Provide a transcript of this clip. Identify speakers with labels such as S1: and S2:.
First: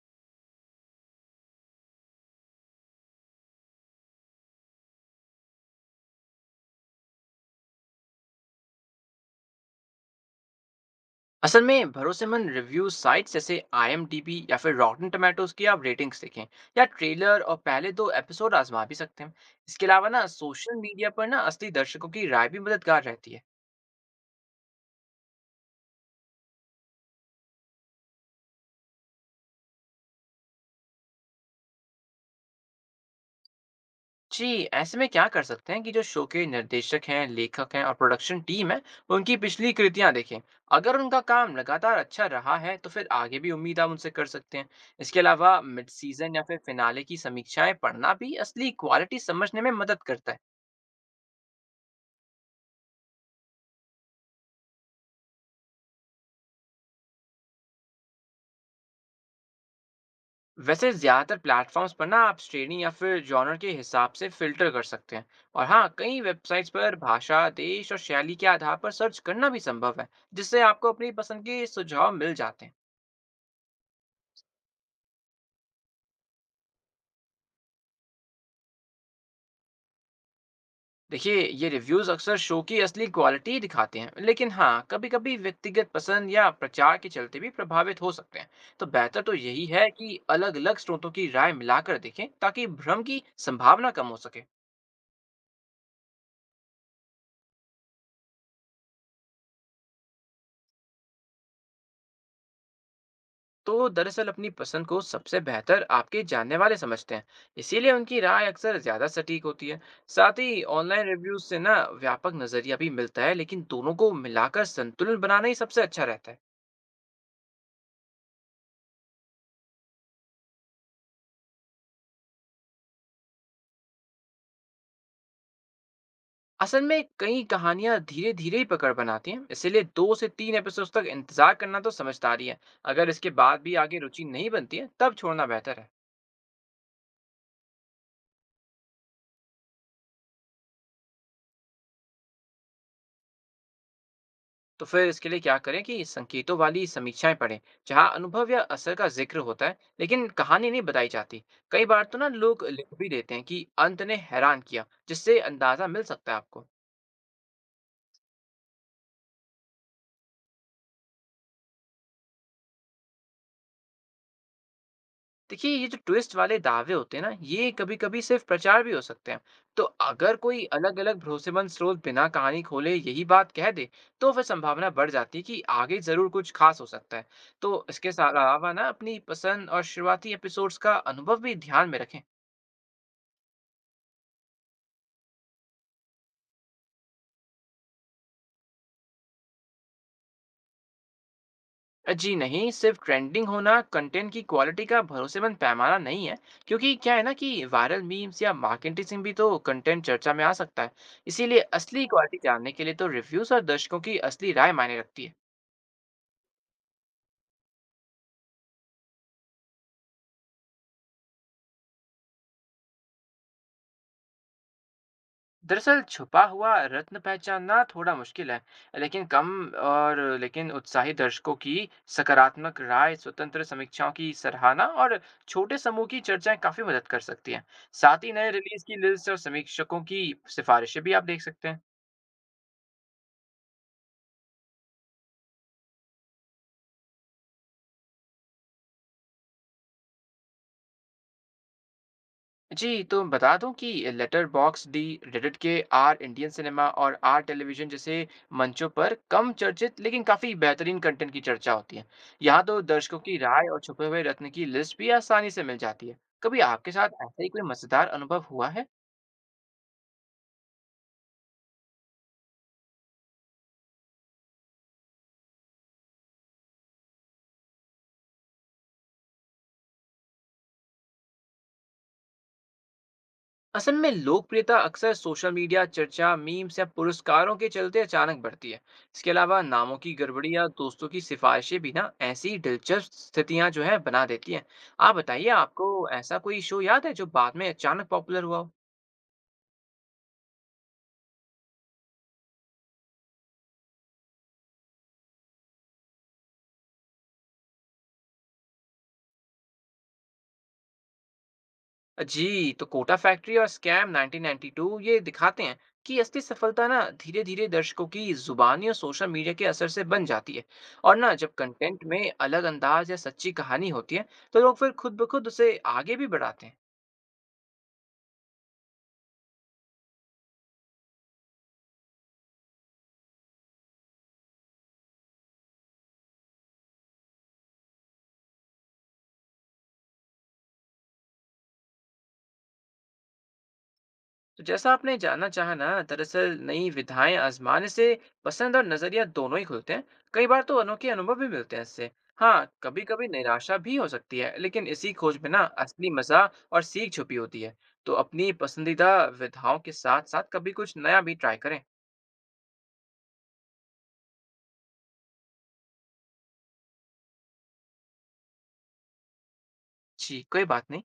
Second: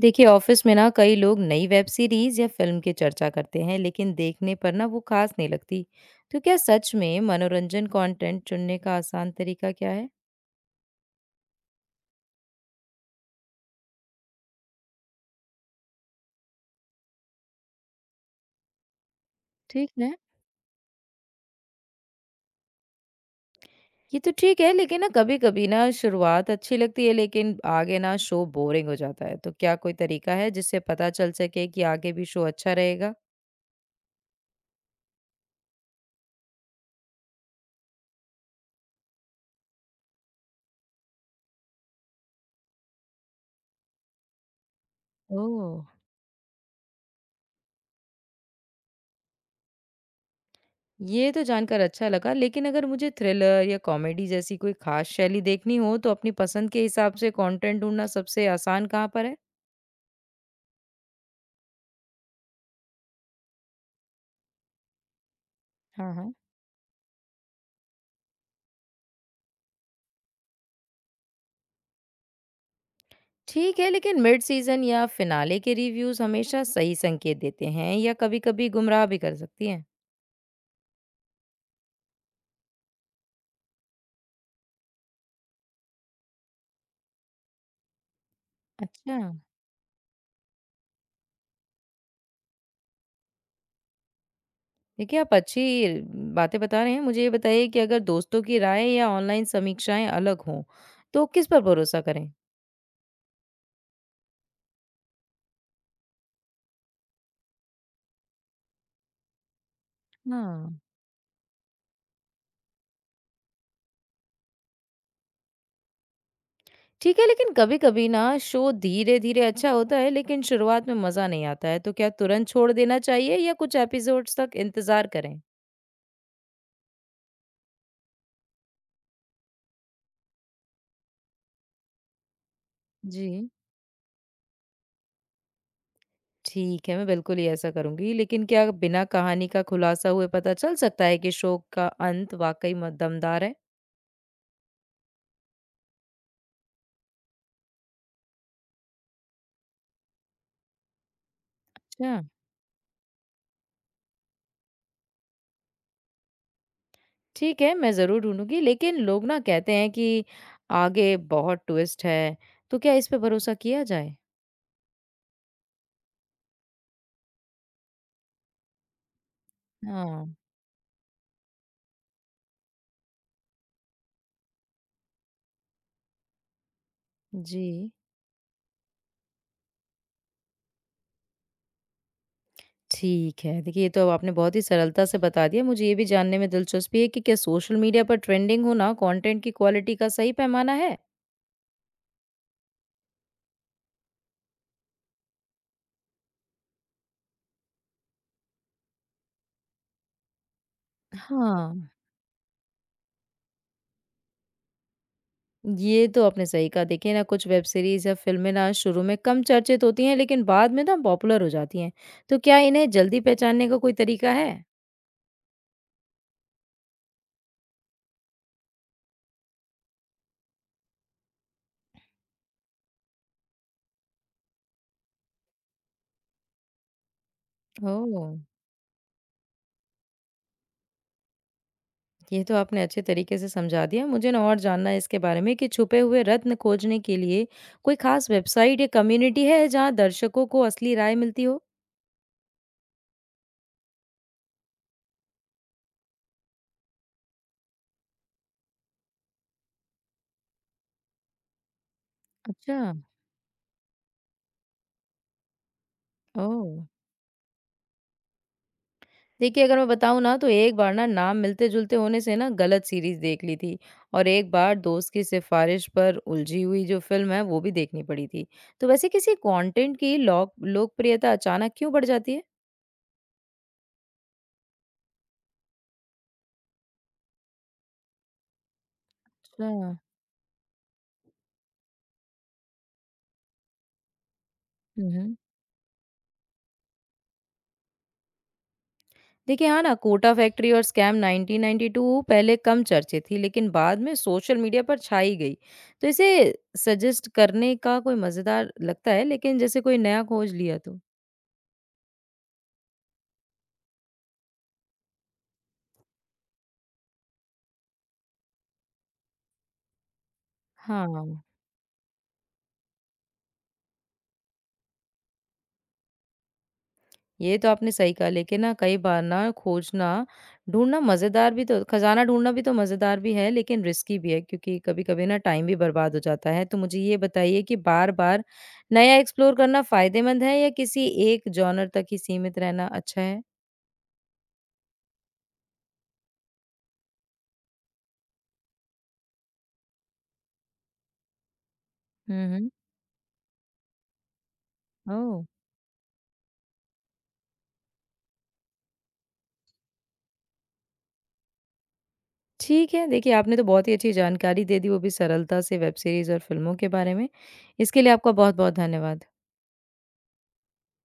S1: देखिए ऑफिस में ना कई लोग नई वेब सीरीज या फिल्म की चर्चा करते हैं लेकिन देखने पर ना वो खास नहीं लगती। तो क्या सच में मनोरंजन कंटेंट चुनने का आसान तरीका क्या है?
S2: असल में भरोसेमंद रिव्यू साइट्स जैसे आईएमडीबी या फिर रॉटन टोमेटोज की आप रेटिंग्स देखें। या ट्रेलर और पहले दो एपिसोड आजमा भी सकते हैं। इसके
S1: ठीक
S2: अलावा
S1: है।
S2: ना सोशल मीडिया पर ना असली दर्शकों की राय भी मददगार रहती है।
S1: ये तो ठीक है लेकिन ना कभी कभी ना शुरुआत अच्छी लगती है लेकिन आगे ना शो बोरिंग हो जाता है। तो क्या कोई तरीका है जिससे पता चल सके कि आगे भी शो अच्छा रहेगा?
S2: जी, ऐसे में क्या कर सकते हैं कि जो शो के निर्देशक हैं, लेखक हैं और प्रोडक्शन टीम है, उनकी पिछली कृतियां देखें। अगर उनका काम लगातार अच्छा रहा है तो फिर आगे भी उम्मीद आप उनसे कर सकते हैं। इसके
S1: ओ,
S2: अलावा मिड सीजन या फिर फिनाले की समीक्षाएं पढ़ना भी असली क्वालिटी समझने में मदद करता है।
S1: ये तो जानकर अच्छा लगा लेकिन अगर मुझे थ्रिलर या कॉमेडी जैसी कोई खास शैली देखनी हो तो अपनी पसंद के हिसाब से कंटेंट ढूंढना सबसे आसान कहाँ पर है?
S2: वैसे ज़्यादातर प्लेटफॉर्म्स पर ना आप श्रेणी या फिर जॉनर के हिसाब से फिल्टर कर सकते हैं। और हाँ,
S1: हाँ
S2: कई
S1: हाँ।
S2: वेबसाइट्स पर भाषा, देश और शैली के आधार पर सर्च करना भी संभव है, जिससे आपको अपनी पसंद के सुझाव मिल जाते हैं।
S1: ठीक है, लेकिन मिड सीजन या फिनाले के रिव्यूज हमेशा सही संकेत देते हैं या कभी-कभी गुमराह भी कर सकती हैं?
S2: देखिए, ये रिव्यूज़ अक्सर शो की असली क्वालिटी दिखाते हैं, लेकिन हाँ, कभी कभी व्यक्तिगत पसंद या प्रचार के चलते भी प्रभावित हो सकते हैं। तो
S1: अच्छा।
S2: बेहतर तो यही है कि अलग अलग स्रोतों की राय मिलाकर देखें, ताकि भ्रम की संभावना कम हो सके।
S1: देखिए आप अच्छी बातें बता रहे हैं, मुझे ये बताइए कि अगर दोस्तों की राय या ऑनलाइन समीक्षाएं अलग हों तो किस पर भरोसा करें?
S2: तो दरअसल अपनी पसंद को सबसे बेहतर आपके जानने वाले समझते हैं। इसीलिए उनकी राय अक्सर ज़्यादा सटीक होती है। साथ ही
S1: हाँ,
S2: ऑनलाइन रिव्यूज से ना व्यापक नज़रिया भी मिलता है, लेकिन दोनों को मिलाकर संतुलन बनाना ही सबसे अच्छा रहता है।
S1: ठीक है। लेकिन कभी कभी ना शो धीरे धीरे अच्छा होता है लेकिन शुरुआत में मजा नहीं आता है, तो क्या तुरंत छोड़ देना चाहिए या कुछ एपिसोड्स तक इंतजार करें?
S2: असल में कई कहानियां धीरे धीरे ही पकड़ बनाती हैं, इसीलिए दो से तीन एपिसोड तक इंतजार करना तो समझदारी है। अगर इसके
S1: जी,
S2: बाद भी आगे रुचि नहीं बनती है, तब छोड़ना बेहतर है।
S1: ठीक है, मैं बिल्कुल ही ऐसा करूँगी। लेकिन क्या बिना कहानी का खुलासा हुए पता चल सकता है कि शो का अंत वाक़ई म दमदार है?
S2: तो फिर इसके लिए क्या करें कि संकेतों वाली समीक्षाएं पढ़ें, जहां अनुभव या असर का जिक्र होता है लेकिन कहानी नहीं बताई जाती। कई बार तो
S1: अच्छा।
S2: ना लोग लिख भी देते हैं कि अंत ने हैरान किया, जिससे अंदाजा मिल सकता है आपको।
S1: ठीक है, मैं ज़रूर ढूँढूँगी। लेकिन लोग ना कहते हैं कि आगे बहुत ट्विस्ट है, तो क्या इस पे भरोसा किया जाए?
S2: देखिए, ये जो ट्विस्ट वाले दावे होते हैं ना, ये कभी कभी सिर्फ प्रचार भी हो सकते हैं। तो
S1: हाँ।
S2: अगर कोई अलग अलग भरोसेमंद स्रोत बिना कहानी खोले यही बात कह दे, तो फिर संभावना बढ़ जाती है कि आगे जरूर कुछ खास हो सकता है।
S1: जी।
S2: तो इसके अलावा ना अपनी पसंद और शुरुआती एपिसोड्स का अनुभव भी ध्यान में रखें।
S1: ठीक है। देखिए, ये तो अब आपने बहुत ही सरलता से बता दिया। मुझे ये भी जानने में दिलचस्पी है कि क्या सोशल मीडिया पर ट्रेंडिंग होना कॉन्टेंट की क्वालिटी का सही पैमाना है?
S2: जी नहीं, सिर्फ ट्रेंडिंग होना कंटेंट की क्वालिटी का भरोसेमंद पैमाना नहीं है। क्योंकि क्या है ना कि वायरल मीम्स या मार्केटिंग भी तो कंटेंट चर्चा में आ सकता है। इसीलिए
S1: हाँ।
S2: असली क्वालिटी जानने के लिए तो रिव्यूज और दर्शकों की असली राय मायने रखती है।
S1: ये तो आपने सही कहा। देखिए ना कुछ वेब सीरीज़ या फ़िल्में ना शुरू में कम चर्चित होती हैं लेकिन बाद में ना पॉपुलर हो जाती हैं। तो क्या इन्हें जल्दी पहचानने का कोई तरीका है?
S2: दरअसल छुपा हुआ रत्न पहचानना थोड़ा मुश्किल है, लेकिन कम और लेकिन उत्साही दर्शकों की सकारात्मक राय, स्वतंत्र समीक्षाओं की सराहना और छोटे समूह की चर्चाएं काफी मदद कर सकती हैं। साथ ही
S1: ओह!
S2: नए रिलीज की लिस्ट और समीक्षकों की सिफारिशें भी आप देख सकते हैं।
S1: ये तो आपने अच्छे तरीके से समझा दिया। मुझे ना और जानना है इसके बारे में कि छुपे हुए रत्न खोजने के लिए कोई ख़ास वेबसाइट या कम्युनिटी है जहाँ दर्शकों को असली राय मिलती हो?
S2: जी, तो बता दूँ कि लेटर बॉक्सडी, रेडिट के आर इंडियन सिनेमा और आर टेलीविज़न जैसे मंचों पर कम चर्चित लेकिन काफ़ी बेहतरीन कंटेंट की चर्चा होती है। यहाँ
S1: अच्छा।
S2: तो दर्शकों की राय और छुपे हुए रत्न की लिस्ट भी आसानी से मिल जाती है। कभी
S1: ओह!
S2: आपके साथ ऐसा ही कोई मज़ेदार अनुभव हुआ है?
S1: देखिए, अगर मैं बताऊँ ना तो एक बार ना नाम मिलते-जुलते होने से ना गलत सीरीज़ देख ली थी, और एक बार दोस्त की सिफ़ारिश पर उलझी हुई जो फ़िल्म है वो भी देखनी पड़ी थी। तो वैसे किसी कंटेंट की लोक लोकप्रियता अचानक क्यों बढ़ जाती है?
S2: असल में लोकप्रियता अक्सर सोशल मीडिया चर्चा, मीम्स या पुरस्कारों के चलते अचानक बढ़ती है। इसके अलावा
S1: अच्छा।
S2: नामों की गड़बड़ी या दोस्तों की सिफारिशें भी ना ऐसी दिलचस्प स्थितियां जो है बना देती हैं।
S1: हुँ,
S2: आप
S1: हुँ।
S2: बताइए, आपको ऐसा कोई शो याद है जो बाद में अचानक पॉपुलर हुआ हो?
S1: देखिए, हाँ ना कोटा फैक्ट्री और स्कैम 1992 पहले कम चर्चित थी लेकिन बाद में सोशल मीडिया पर छाई गई। तो इसे सजेस्ट करने का कोई मज़ेदार लगता है लेकिन जैसे कोई नया खोज लिया तो।
S2: जी, तो कोटा फैक्ट्री और स्कैम 1992 ये दिखाते हैं कि असली सफलता ना धीरे धीरे दर्शकों की जुबानी और सोशल मीडिया के असर से बन जाती है। और ना
S1: हाँ।
S2: जब कंटेंट में अलग अंदाज या सच्ची कहानी होती है, तो लोग फिर खुद ब खुद उसे आगे भी बढ़ाते हैं।
S1: ये तो आपने सही कहा लेकिन ना कई बार ना खोजना, ढूँढना मज़ेदार भी तो खज़ाना ढूँढना भी तो मज़ेदार भी है लेकिन रिस्की भी है क्योंकि कभी-कभी ना टाइम भी बर्बाद हो जाता है। तो मुझे ये बताइए कि बार-बार नया एक्सप्लोर करना फ़ायदेमंद है या किसी एक जॉनर तक ही सीमित रहना अच्छा है?
S2: तो जैसा आपने जाना चाहा ना, दरअसल नई विधाएं आजमाने से पसंद और नजरिया दोनों ही खुलते हैं। कई बार तो अनोखे अनुभव भी मिलते हैं इससे।
S1: हुँ,
S2: हाँ,
S1: हुँ।
S2: कभी कभी निराशा भी हो सकती है, लेकिन इसी खोज
S1: ओह!
S2: में ना असली मजा और सीख छुपी होती है। तो अपनी पसंदीदा विधाओं के साथ साथ कभी कुछ नया भी ट्राई करें।
S1: ठीक है, देखिए आपने तो बहुत ही अच्छी जानकारी दे दी वो भी सरलता से वेब सीरीज़ और फ़िल्मों के बारे में। इसके लिए आपका बहुत-बहुत धन्यवाद।
S2: जी, कोई बात नहीं।